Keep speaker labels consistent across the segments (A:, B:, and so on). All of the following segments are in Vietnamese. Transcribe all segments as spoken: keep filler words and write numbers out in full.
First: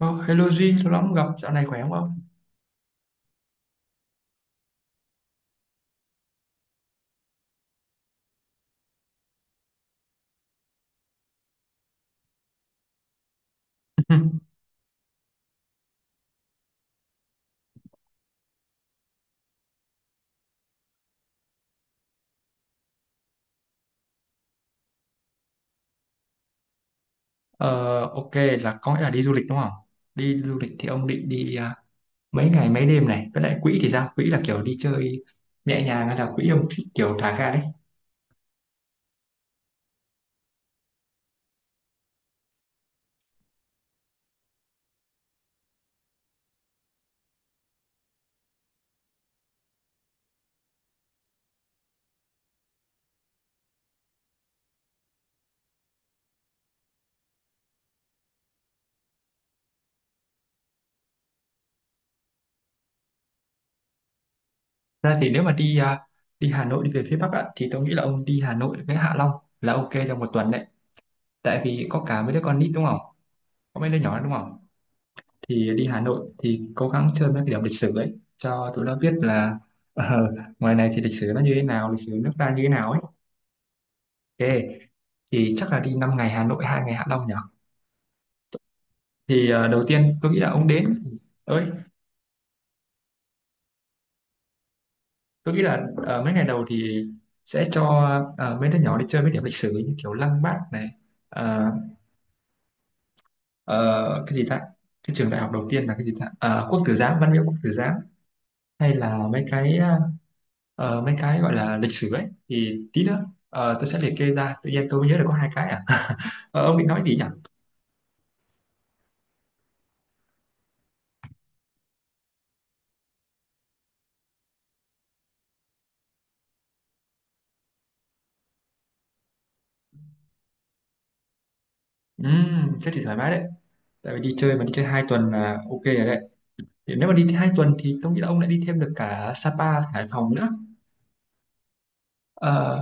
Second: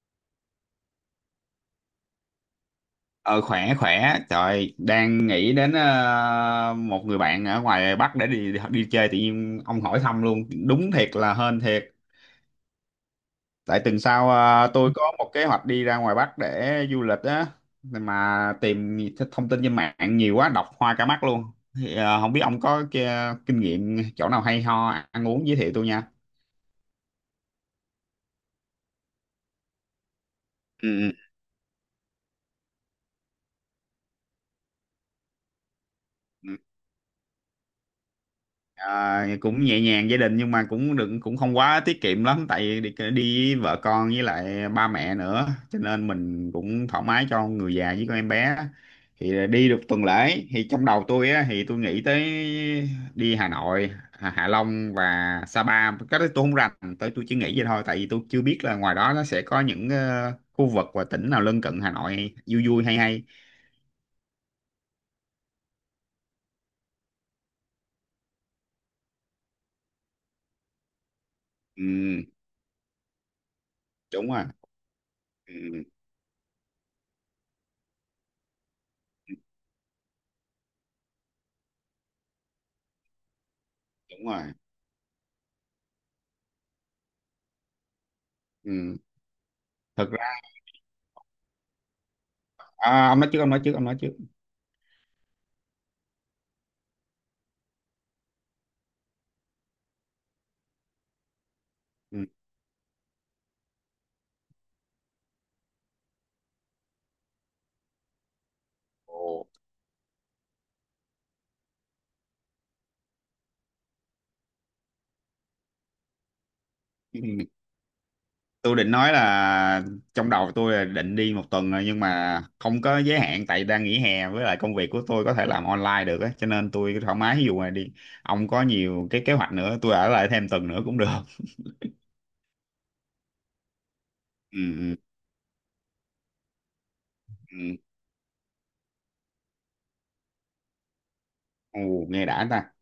A: Oh, hello Jin, lâu lắm không gặp, dạo này khỏe không?
B: Ờ khỏe khỏe, trời đang nghĩ đến ờ, một người bạn ở ngoài Bắc để đi, đi chơi, tự nhiên ông hỏi thăm luôn, đúng thiệt là hên thiệt. Tại tuần sau ờ, tôi có một kế hoạch đi ra ngoài Bắc để du lịch á, mà tìm thông tin trên mạng nhiều quá, đọc hoa cả mắt luôn. Thì ờ, không biết ông có kia- kinh nghiệm chỗ nào hay ho, ăn uống, giới thiệu tôi nha.
A: Ờ, ok, là có nghĩa là đi du lịch đúng không? Đi du lịch thì
B: Ừ.
A: ông
B: Ừ.
A: định đi à, mấy ngày mấy đêm này, với lại quỹ thì sao? Quỹ là kiểu đi chơi nhẹ nhàng hay là quỹ ông thích kiểu thả ga đấy?
B: Ờ, cũng nhẹ nhàng gia đình, nhưng mà cũng đừng cũng không quá tiết kiệm lắm, tại đi, đi với vợ con với lại ba mẹ nữa, cho nên mình cũng thoải mái cho người già với con em bé. Thì đi được tuần lễ, thì trong đầu tôi á, thì tôi nghĩ tới đi Hà Nội, Hạ Hạ Long và Sapa, cái đó tôi không rành. Tới tôi chỉ nghĩ vậy thôi, tại vì tôi chưa biết là ngoài đó nó sẽ có những ờ, khu vực và tỉnh nào lân cận Hà Nội vui vui hay hay.
A: Thật ra thì nếu mà đi à, đi Hà Nội đi về phía Bắc ạ, thì tôi nghĩ là ông đi Hà Nội với Hạ Long là ok trong một tuần đấy. Tại vì có cả
B: Ừ,
A: mấy đứa con nít đúng không? Có mấy đứa nhỏ
B: đúng
A: đúng
B: rồi.
A: không? Thì
B: Ừ,
A: đi Hà Nội thì cố gắng chơi mấy cái điểm lịch sử đấy cho tụi nó biết là ờ, ngoài này thì lịch sử nó như thế nào, lịch sử nước ta như thế nào ấy.
B: đúng rồi.
A: Ê, thì chắc là đi năm ngày Hà Nội, hai ngày Hạ Long nhỉ?
B: Ừ.
A: Thì ờ, đầu
B: Thực
A: tiên tôi nghĩ là ông đến ơi,
B: À, ông nói trước, ông nói trước, ông nói trước.
A: tôi nghĩ là ờ, mấy ngày đầu thì sẽ cho ờ, mấy đứa nhỏ đi chơi mấy điểm lịch sử như kiểu Lăng Bác này, ờ,
B: Ừ.
A: ờ, cái gì ta? Cái trường đại học đầu tiên là cái gì ta? Ờ, Quốc Tử Giám, Văn Miếu Quốc Tử Giám hay là mấy
B: Ồ.
A: cái ờ, mấy cái gọi là lịch sử ấy thì tí nữa ờ, tôi sẽ liệt kê ra, tự nhiên tôi mới nhớ được có hai cái à. Ờ, ông định nói gì nhỉ?
B: Ừ. Tôi định nói là trong đầu tôi là định đi một tuần rồi, nhưng mà không có giới hạn, tại đang nghỉ hè, với lại công việc của tôi có thể làm online được á, cho nên tôi thoải mái. Ví dụ mà đi, ông có nhiều cái kế hoạch nữa, tôi ở lại thêm tuần nữa cũng được.
A: Ừm, thế thì thoải mái đấy. Tại vì đi chơi
B: Ừ,
A: mà đi chơi
B: ừ,
A: hai tuần là ok rồi đấy. Thì nếu mà đi hai tuần
B: ừ.
A: thì tôi nghĩ là ông lại đi thêm được cả Sapa và Hải Phòng nữa.
B: Ồ, nghe đã ta.
A: Ờ,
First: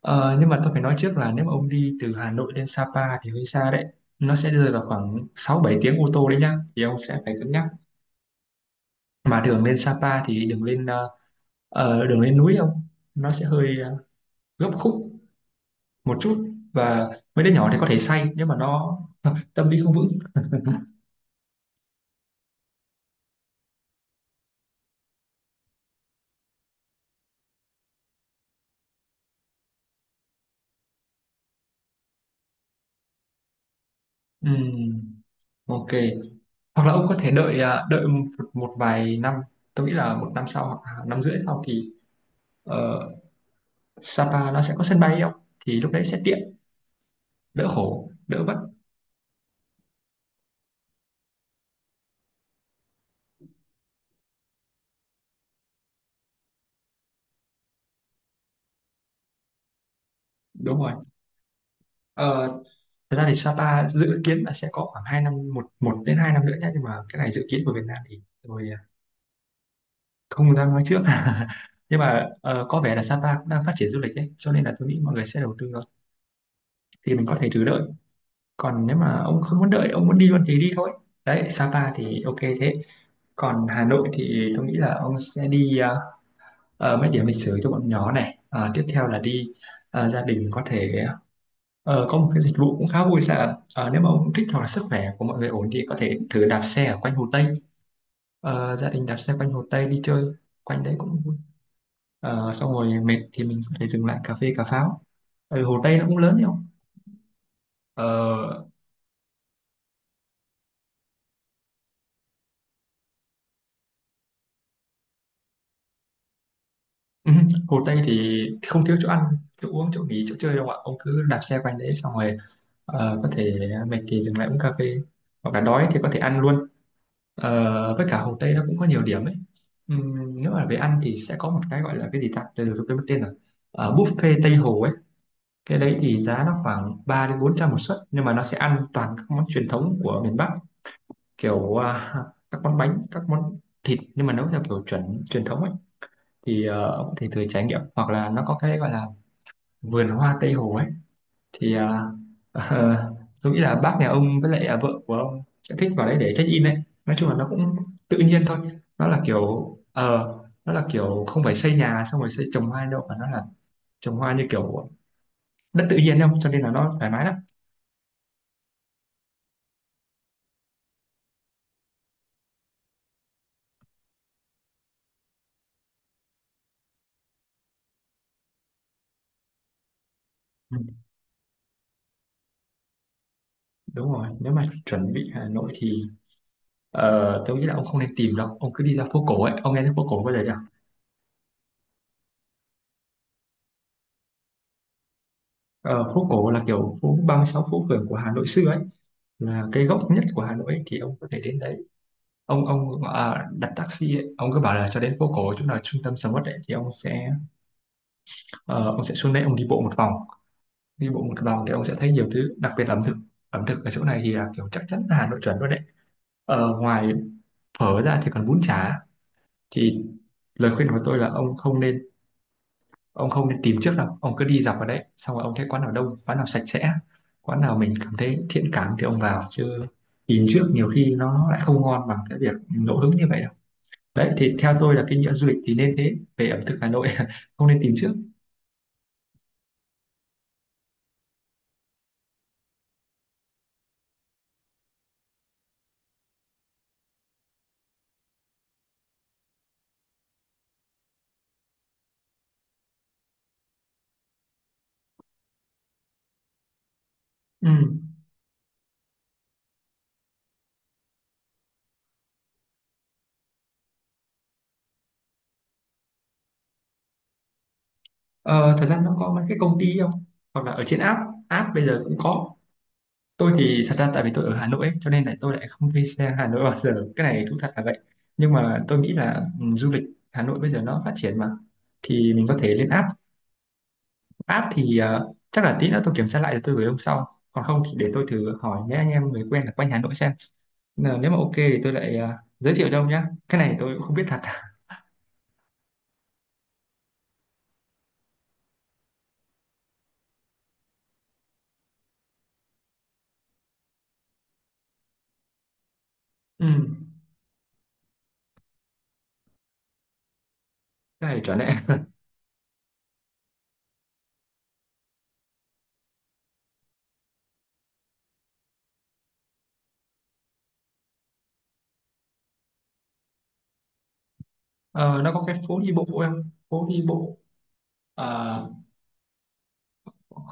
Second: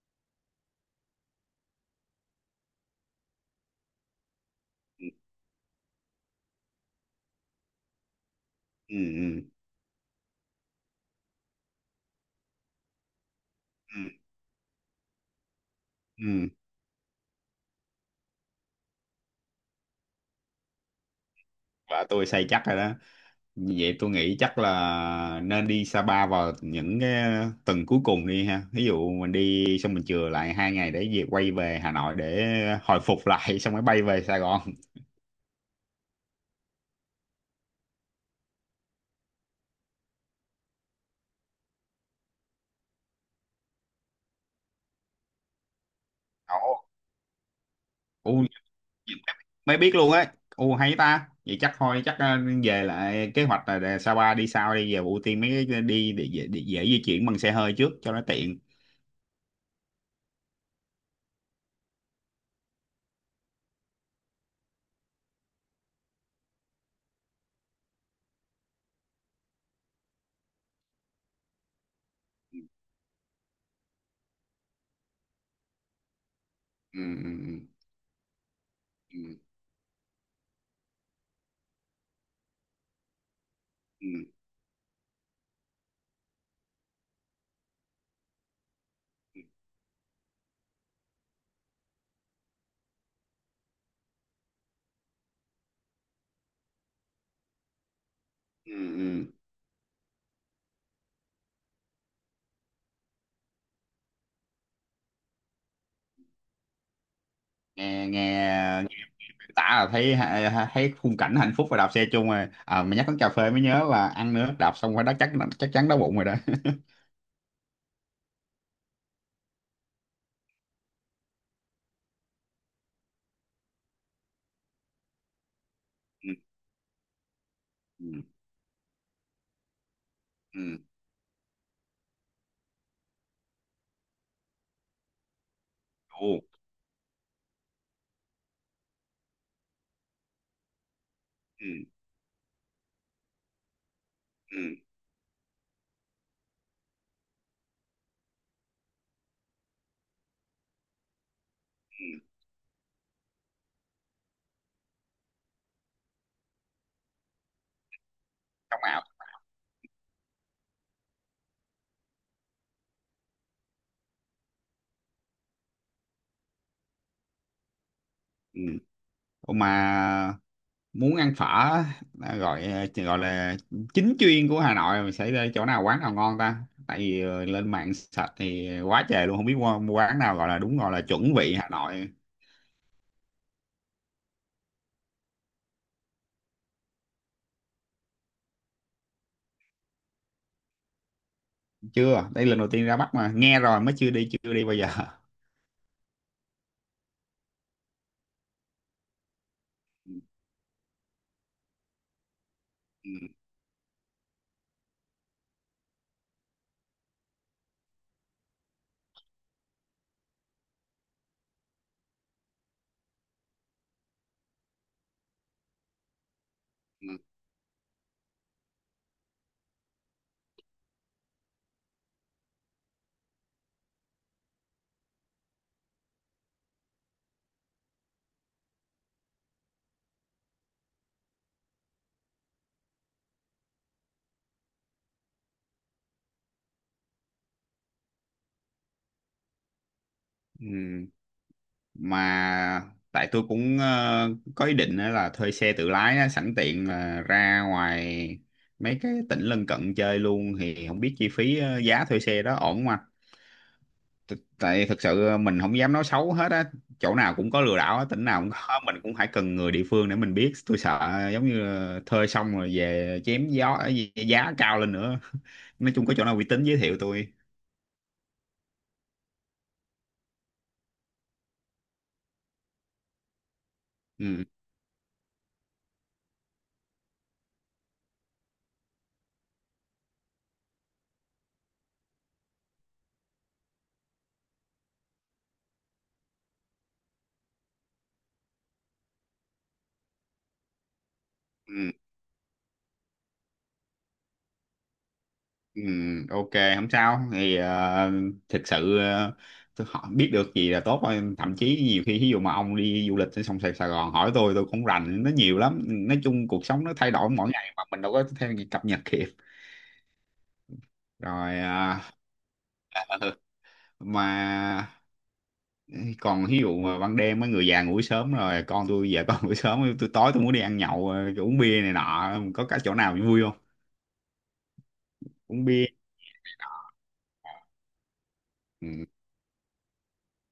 A: ờ, nhưng mà tôi phải nói trước là nếu mà ông đi từ Hà Nội lên Sapa thì hơi xa đấy, nó sẽ rơi vào
B: Ừ,
A: khoảng sáu bảy tiếng ô tô đấy nhá, thì ông sẽ phải cân nhắc.
B: ừ,
A: Mà
B: ừ,
A: đường lên Sapa thì đường lên ờ, ờ, đường lên núi ông, nó sẽ hơi ờ,
B: ừ.
A: gấp khúc một chút,
B: Ừ.
A: và mấy đứa nhỏ thì có thể say nhưng mà nó tâm lý không vững.
B: Vợ tôi say chắc rồi đó. Như vậy tôi nghĩ chắc là nên đi Sapa vào những cái tuần cuối cùng đi ha. Ví dụ mình đi xong mình chừa lại hai ngày để về, quay về Hà Nội để hồi phục lại, xong mới bay về Sài Gòn.
A: Ừm, ok, hoặc là ông có thể đợi à, đợi một, một vài năm. Tôi nghĩ là một năm sau hoặc là năm rưỡi sau thì Ờ, Sapa nó sẽ có sân bay không, thì lúc đấy sẽ tiện,
B: Ồ,
A: đỡ khổ đỡ
B: u
A: vất.
B: mới biết luôn ấy. U hay ta. Vậy chắc thôi, chắc ờ, về lại kế hoạch là để Sapa đi sau, đi về ưu tiên mấy cái đi để, dễ- để dễ di chuyển bằng xe hơi trước cho nó tiện.
A: Đúng rồi. Ờ, thật ra thì Sapa dự kiến là sẽ có khoảng hai năm, một một đến hai năm nữa nhé, nhưng mà cái này dự kiến của Việt Nam thì tôi à, không dám nói trước. Nhưng mà ờ, có vẻ là Sapa cũng đang phát triển du lịch đấy cho nên là tôi nghĩ mọi người sẽ đầu tư thôi.
B: Ừ,
A: Thì mình có thể thử
B: ừ,
A: đợi, còn nếu
B: ừ,
A: mà ông không muốn đợi, ông muốn đi luôn thì đi thôi. Đấy, Sapa thì ok thế. Còn Hà Nội
B: ừ,
A: thì tôi nghĩ là ông sẽ đi à, ờ, mấy điểm lịch sử cho bọn nhỏ này. Ờ, tiếp theo là đi ờ, gia đình có thể ờ, có một cái dịch vụ cũng khá vui sao. Ờ, nếu mà ông thích hoặc là sức khỏe của mọi người ổn thì có thể thử đạp xe ở quanh Hồ Tây.
B: ừ,
A: Ờ, gia
B: ừ,
A: đình đạp
B: ừ.
A: xe quanh Hồ Tây đi chơi quanh đấy cũng vui. Ờ, xong rồi mệt thì mình có thể dừng lại cà phê cà pháo. Ừ, Hồ Tây nó cũng lớn đấy không.
B: Nghe nghe
A: Ờ,
B: tả là thấy thấy khung cảnh hạnh phúc và đạp xe chung rồi à, mà nhắc đến cà phê mới nhớ là ăn nữa, đạp xong phải đó, chắc chắc chắn đói bụng rồi đó.
A: Hồ Tây thì không thiếu chỗ ăn chỗ uống chỗ nghỉ chỗ chơi đâu ạ, ông cứ đạp xe quanh đấy xong rồi ờ, có thể mệt thì dừng lại uống cà phê, hoặc là đói thì có thể ăn luôn. Ờ, với
B: Ừ.
A: cả Hồ Tây nó cũng có nhiều điểm ấy. Ừm, nếu mà về
B: Ừ.
A: ăn thì sẽ có một cái gọi là cái gì ta, từ từ tôi quên mất tên rồi. Ờ, buffet Tây Hồ ấy, cái đấy thì
B: Ừ.
A: giá nó khoảng ba đến bốn trăm một suất, nhưng mà nó sẽ ăn toàn các món truyền thống của miền Bắc,
B: Ừ.
A: kiểu
B: Ừ.
A: à, các món bánh các món thịt nhưng mà nấu theo
B: Ừ.
A: kiểu chuẩn truyền thống ấy. Thì ờ, ông có thể thử trải nghiệm. Hoặc là nó có cái gọi là vườn hoa Tây Hồ ấy, thì à, tôi nghĩ là bác nhà ông với lại à, vợ của ông sẽ thích vào đấy để check in đấy. Nói chung là nó cũng tự nhiên thôi.
B: Trong ảo.
A: Nó là kiểu ờ nó là kiểu không phải xây nhà xong rồi xây trồng hoa đâu, mà nó là trồng hoa như kiểu đất tự nhiên không, cho nên là nó thoải mái lắm.
B: Ừ. Ủa, mà muốn ăn phở á, à, gọi gọi là chính chuyên của Hà Nội, mình sẽ đi chỗ nào, quán nào ngon ta? Tại vì ờ, lên mạng sạch thì quá trời luôn, không biết mua, mua quán nào gọi là
A: Ừ,
B: đúng, gọi là chuẩn vị Hà Nội.
A: đúng rồi, nếu mà chuẩn bị Hà Nội thì ờ, tôi nghĩ là ông không nên tìm đâu, ông cứ đi ra phố cổ ấy, ông nghe thấy phố cổ bao giờ chưa?
B: Chưa, đây lần đầu tiên ra Bắc mà, nghe rồi mới, chưa đi chưa đi bao giờ.
A: Ờ, phố cổ là kiểu phố ba mươi sáu phố phường của Hà Nội xưa ấy, là cái gốc
B: Ừ.
A: nhất của Hà Nội ấy, thì ông có thể đến đấy. Ông ông à, đặt taxi ấy, ông cứ bảo là cho đến phố cổ chỗ nào trung tâm sầm uất ấy, thì ông sẽ ờ, ông sẽ xuống đấy, ông đi bộ một vòng. Đi bộ một vòng thì ông sẽ thấy nhiều thứ, đặc biệt là ẩm thực. Ẩm thực ở chỗ này thì là kiểu chắc chắn là Hà Nội chuẩn luôn đấy. Ờ, ngoài
B: Ừ.
A: phở ra thì còn bún chả. Thì lời khuyên của tôi là ông không nên ông không nên tìm trước đâu, ông cứ đi dọc vào đấy xong rồi ông thấy quán nào đông, quán nào sạch sẽ, quán nào mình cảm thấy thiện cảm thì ông vào. Chứ tìm trước nhiều khi nó lại không ngon bằng cái việc ngẫu hứng như vậy. Đấy, thì theo tôi là cái nhựa du lịch thì nên thế, về ẩm thực Hà Nội không nên tìm trước.
B: Ừ. Mà tại tôi cũng ờ, có ý định á là thuê xe tự lái á, sẵn tiện là ra ngoài mấy cái tỉnh lân cận chơi luôn. Thì không biết chi phí ờ, giá thuê xe đó ổn không anh? T- tại thực sự ờ, mình không dám nói xấu hết á, chỗ nào cũng có
A: Ừ.
B: lừa đảo á, tỉnh nào cũng có. Mình cũng phải cần người địa phương để mình biết, tôi sợ ờ, giống như là thuê xong rồi về chém gió ờ, giá cao lên nữa. Nói chung có chỗ nào uy tín giới thiệu tôi.
A: ờ, thật ra nó có mấy cái công ty không, hoặc là ở trên app. App bây giờ cũng có, tôi thì thật ra tại vì tôi
B: Ừ.
A: ở Hà Nội ấy, cho nên là tôi lại không thuê xe Hà Nội bao giờ, cái này thú thật là vậy. Nhưng mà tôi nghĩ là ừ, du lịch Hà Nội bây giờ nó phát triển mà, thì mình có thể lên app. App thì ờ, chắc là tí nữa tôi kiểm tra lại rồi tôi gửi ông sau, còn không thì để tôi thử hỏi mấy anh em người quen là quanh Hà Nội xem. Ờ, nếu mà ok thì
B: Ừ.
A: tôi lại ờ, giới thiệu cho ông nhé, cái này tôi cũng không biết thật.
B: Ừ, ok, không sao. Thì ờ, thực sự ờ, tôi hỏi, biết được gì là tốt thôi, thậm chí nhiều khi ví dụ mà ông đi du lịch ở sông Sài Sài Gòn hỏi tôi tôi cũng rành nó nhiều lắm. Nói chung
A: Ừ.
B: cuộc sống nó thay đổi mỗi ngày mà mình đâu có theo kịp, cập nhật kịp.
A: Cái này trở
B: Rồi
A: nên
B: ờ, ừ, mà còn ví dụ mà ban đêm mấy người già ngủ sớm rồi, con tôi giờ con ngủ sớm, tôi tối tôi muốn đi ăn nhậu, ờ, uống bia này nọ, có cả chỗ nào vui không?
A: ờ, nó có cái
B: Uống
A: phố
B: bia.
A: đi bộ em phố đi bộ. ờ,
B: Ừ.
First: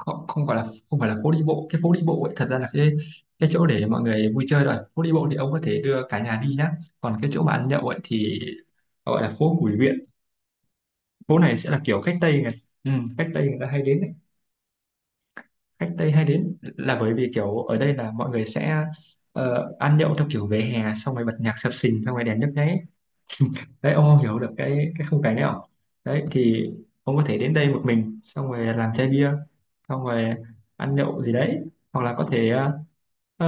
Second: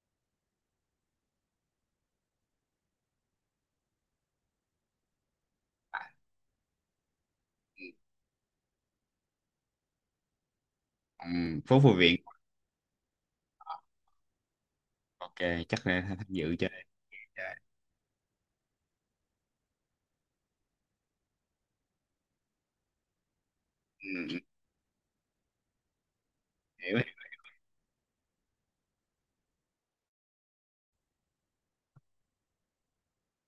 A: không, không phải là không phải là phố đi bộ, cái phố đi bộ ấy, thật ra là cái cái chỗ để mọi người vui chơi. Rồi phố đi bộ thì ông có thể
B: À.
A: đưa cả nhà đi nhá. Còn cái chỗ mà ăn nhậu ấy thì gọi là phố Bùi Viện.
B: Ừ,
A: Phố này sẽ là
B: phố Phù
A: kiểu khách
B: Viện.
A: Tây này, ừ, khách Tây người ta hay đến ấy.
B: Ok, chắc
A: Khách
B: là
A: Tây hay
B: tham dự
A: đến
B: chơi.
A: là bởi vì kiểu ở đây là mọi người sẽ ờ, ăn nhậu theo kiểu về hè, xong rồi bật nhạc sập sình, xong rồi đèn nhấp nháy đấy, ông không hiểu
B: Ừ.
A: được cái cái khung cảnh đấy không. Đấy thì
B: Hiểu.
A: ông có thể đến đây một mình, xong rồi làm chai bia, xong rồi ăn nhậu gì đấy. Hoặc là có thể ờ, ờ,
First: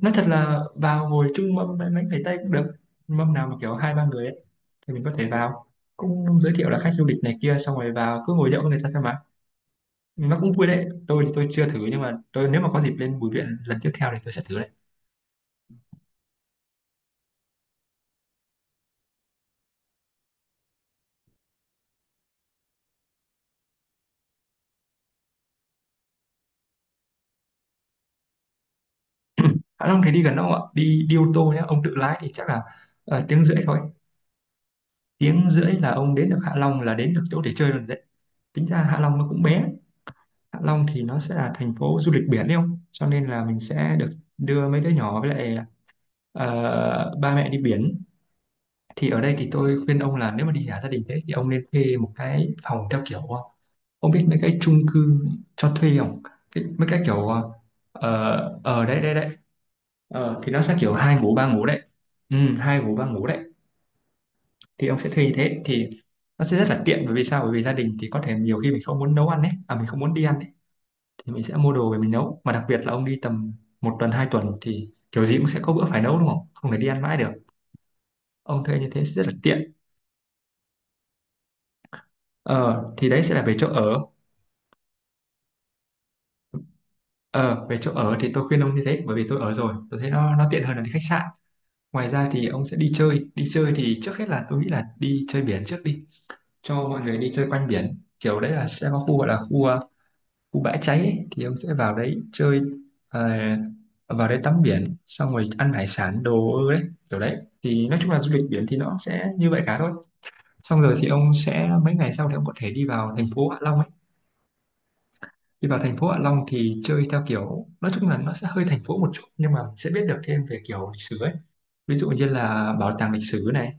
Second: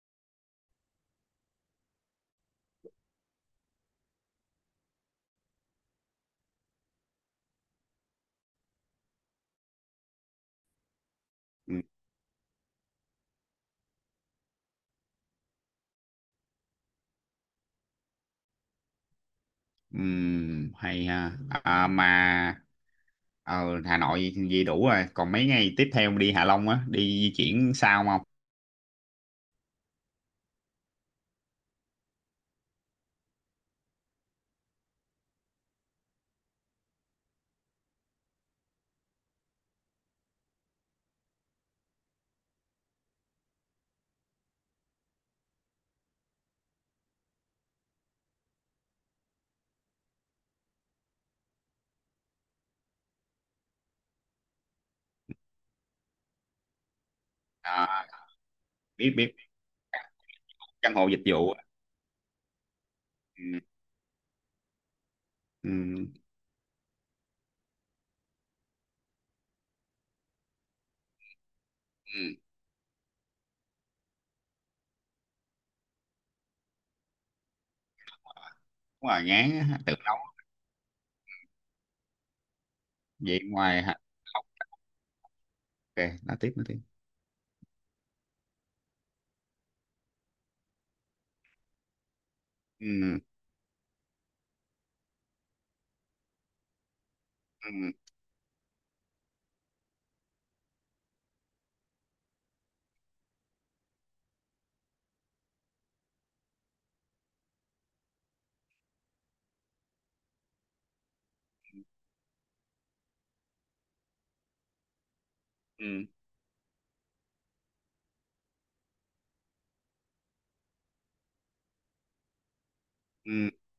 A: nói thật là vào ngồi chung mâm với mấy người Tây cũng được. Mâm nào mà kiểu hai ba người ấy, thì mình có thể vào, cũng giới thiệu là khách du lịch này kia, xong rồi vào cứ ngồi nhậu với người ta thôi mà. Nó cũng vui đấy, tôi thì tôi chưa thử,
B: Ừ.
A: nhưng mà tôi nếu mà có dịp lên Bùi Viện lần tiếp theo thì tôi sẽ thử đấy.
B: Ừm, hay ha à, mà ở Hà Nội gì đủ rồi, còn mấy ngày tiếp theo đi Hạ Long á, đi di chuyển sao không?
A: Hạ Long thì đi gần đâu ạ, đi đi ô tô nhé, ông tự lái thì chắc là ờ, tiếng rưỡi thôi. Tiếng rưỡi là ông đến được Hạ Long, là đến được chỗ để chơi rồi đấy. Tính ra Hạ Long nó cũng bé. Hạ Long thì nó sẽ là thành phố du lịch biển đấy không, cho nên là mình sẽ được đưa mấy đứa nhỏ với lại ờ, ba mẹ đi biển. Thì ở đây thì tôi khuyên ông là nếu mà đi cả gia đình thế thì ông nên thuê một cái phòng theo kiểu ờ, ông biết mấy cái chung cư cho thuê không, cái, mấy cái kiểu
B: À,
A: ờ ở đấy đấy
B: biết
A: đấy.
B: biết.
A: Ờ, thì nó sẽ kiểu
B: Căn hộ
A: hai
B: dịch
A: ngủ ba
B: vụ.
A: ngủ đấy. Ừ, hai ngủ ba ngủ đấy,
B: Ừ.
A: thì ông sẽ thuê như thế thì
B: Ừ.
A: nó sẽ rất là tiện, bởi vì sao? Bởi vì gia đình thì có thể nhiều khi mình không muốn nấu ăn ấy, à mình không muốn đi ăn ấy, thì mình sẽ mua đồ về mình
B: Ừ.
A: nấu. Mà đặc biệt là ông đi tầm một tuần hai tuần thì kiểu gì cũng sẽ có bữa phải nấu, đúng không? Không thể đi ăn mãi được. Ông thuê như thế
B: Đúng
A: sẽ
B: rồi,
A: rất là
B: ngán
A: tiện.
B: á, tự nấu.
A: ờ thì đấy sẽ
B: Vậy
A: là về chỗ
B: ngoài Hạ
A: ở.
B: ok, nói tiếp, nói tiếp.
A: ờ Về chỗ ở thì tôi khuyên ông như thế, bởi vì tôi ở rồi tôi thấy nó nó tiện hơn là đi khách sạn. Ngoài ra thì ông sẽ đi
B: Ừ.
A: chơi. Đi chơi thì trước hết là tôi nghĩ là đi chơi biển trước đi, cho mọi người đi chơi quanh
B: Ừ.
A: biển. Kiểu đấy là sẽ có khu gọi là khu ờ, khu Bãi Cháy ấy, thì ông sẽ vào đấy chơi. ờ, Vào đấy tắm biển xong rồi ăn hải sản đồ ơ đấy, kiểu đấy. Thì nói chung là du lịch biển thì nó sẽ như vậy cả thôi. Xong rồi thì ông sẽ mấy ngày sau thì ông có thể đi vào thành phố Hạ Long ấy. Đi vào thành
B: Ừ.
A: phố Hạ Long thì chơi theo kiểu nói chung là nó sẽ hơi thành phố một chút, nhưng mà mình sẽ biết được thêm về kiểu lịch sử ấy. Ví dụ như là bảo tàng lịch sử
B: Ừ.
A: này,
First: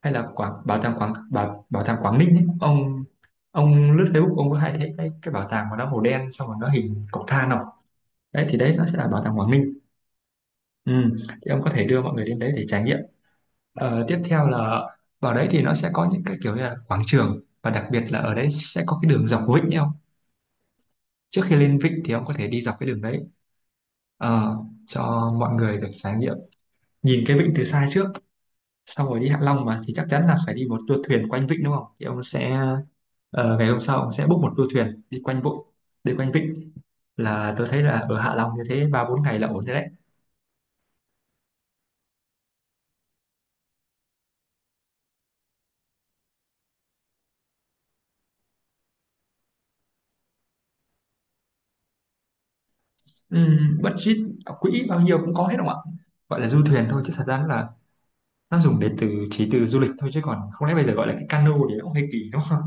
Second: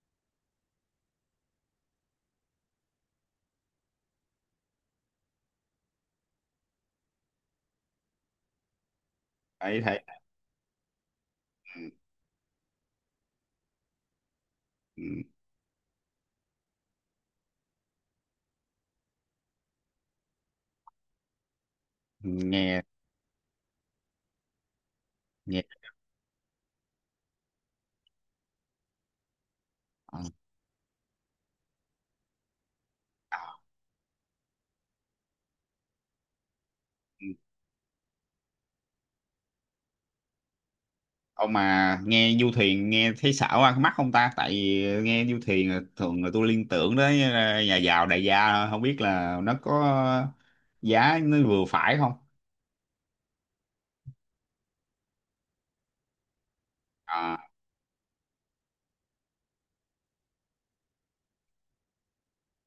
A: hay là quảng bảo tàng quảng bảo, bảo tàng Quảng Ninh ấy. ông ông lướt Facebook ông có hay thấy cái, cái bảo tàng mà nó màu đen xong rồi nó hình cọc than không? Đấy thì đấy nó sẽ là bảo tàng Quảng Ninh.
B: Thấy thấy.
A: Ừ, thì ông có thể đưa mọi người đến đấy để trải nghiệm. Ờ, tiếp theo là vào
B: Ừ.
A: đấy thì nó sẽ có những cái kiểu như là quảng trường, và đặc biệt là ở đấy sẽ có cái đường dọc Vịnh nhé ông. Trước khi lên Vịnh thì ông có thể đi dọc
B: Nghe
A: cái đường đấy, Ờ, cho mọi
B: nghe.
A: người được trải nghiệm, nhìn cái Vịnh từ xa trước. Xong rồi đi Hạ Long mà thì chắc chắn là phải đi một tour thuyền quanh Vịnh, đúng không? Thì ông sẽ, ờ, ngày hôm sau ông sẽ book một tour thuyền đi quanh Vịnh, đi quanh Vịnh
B: Ờ.
A: là tôi thấy là ở Hạ Long như thế ba bốn ngày là ổn rồi đấy.
B: Ông mà nghe du thuyền, nghe thấy xảo ăn mắt không ta? Tại vì nghe du thuyền là thường là tôi liên tưởng đến ờ, nhà giàu đại gia thôi. Không biết là nó có giá nó vừa phải không.
A: Ừm, budget ở quỹ bao nhiêu cũng có hết không ạ? Gọi là du thuyền thôi chứ thật
B: À,
A: ra là nó dùng để từ chỉ từ du lịch thôi, chứ còn không lẽ bây giờ gọi là cái cano thì nó cũng hơi kỳ đúng không?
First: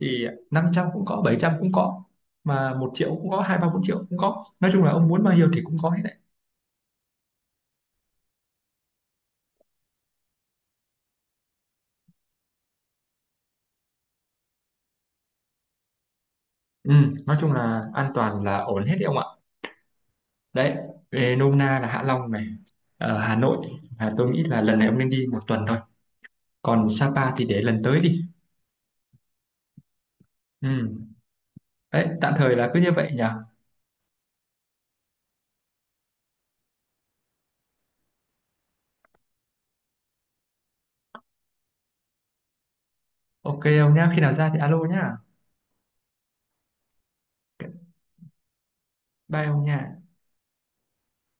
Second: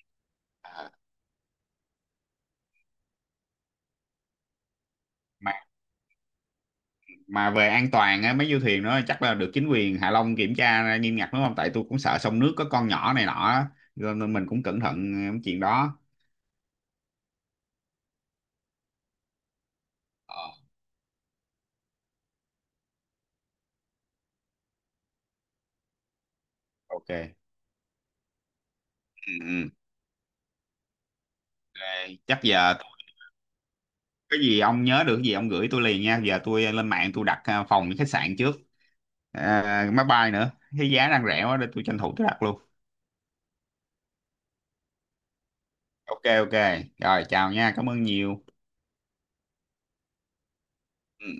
A: Thì năm trăm cũng có, bảy trăm cũng có, mà một triệu cũng có, hai ba bốn triệu cũng có. Nói chung là ông muốn bao nhiêu
B: mà
A: thì cũng có hết đấy.
B: mà về an toàn á, mấy du thuyền đó chắc là được chính quyền Hạ Long kiểm tra nghiêm ngặt đúng không, tại tôi cũng sợ sông nước, có con nhỏ này nọ á. Cho nên mình cũng cẩn thận cái chuyện đó.
A: Ừm, nói chung là an toàn là ổn hết đấy ông ạ.
B: Ờ,
A: Đấy, về nôm na là Hạ Long này, ở Hà Nội là tôi nghĩ là lần này ông nên đi một tuần thôi. Còn
B: ok. Ừ,
A: Sapa thì để lần tới đi.
B: ừ.
A: Ừm. Đấy,
B: Ok,
A: tạm
B: chắc
A: thời là
B: giờ
A: cứ như
B: tôi-
A: vậy nhỉ.
B: cái gì ông nhớ được cái gì ông gửi tôi liền nha, giờ tôi lên mạng tôi đặt à, phòng với khách sạn trước, à, máy bay nữa, cái giá đang rẻ quá để tôi tranh thủ tôi đặt luôn.
A: Ok ông nhá, khi nào ra thì alo nhá.
B: Ok, ok, rồi, chào nha, cảm ơn nhiều.
A: Đây không nha
B: Ừ.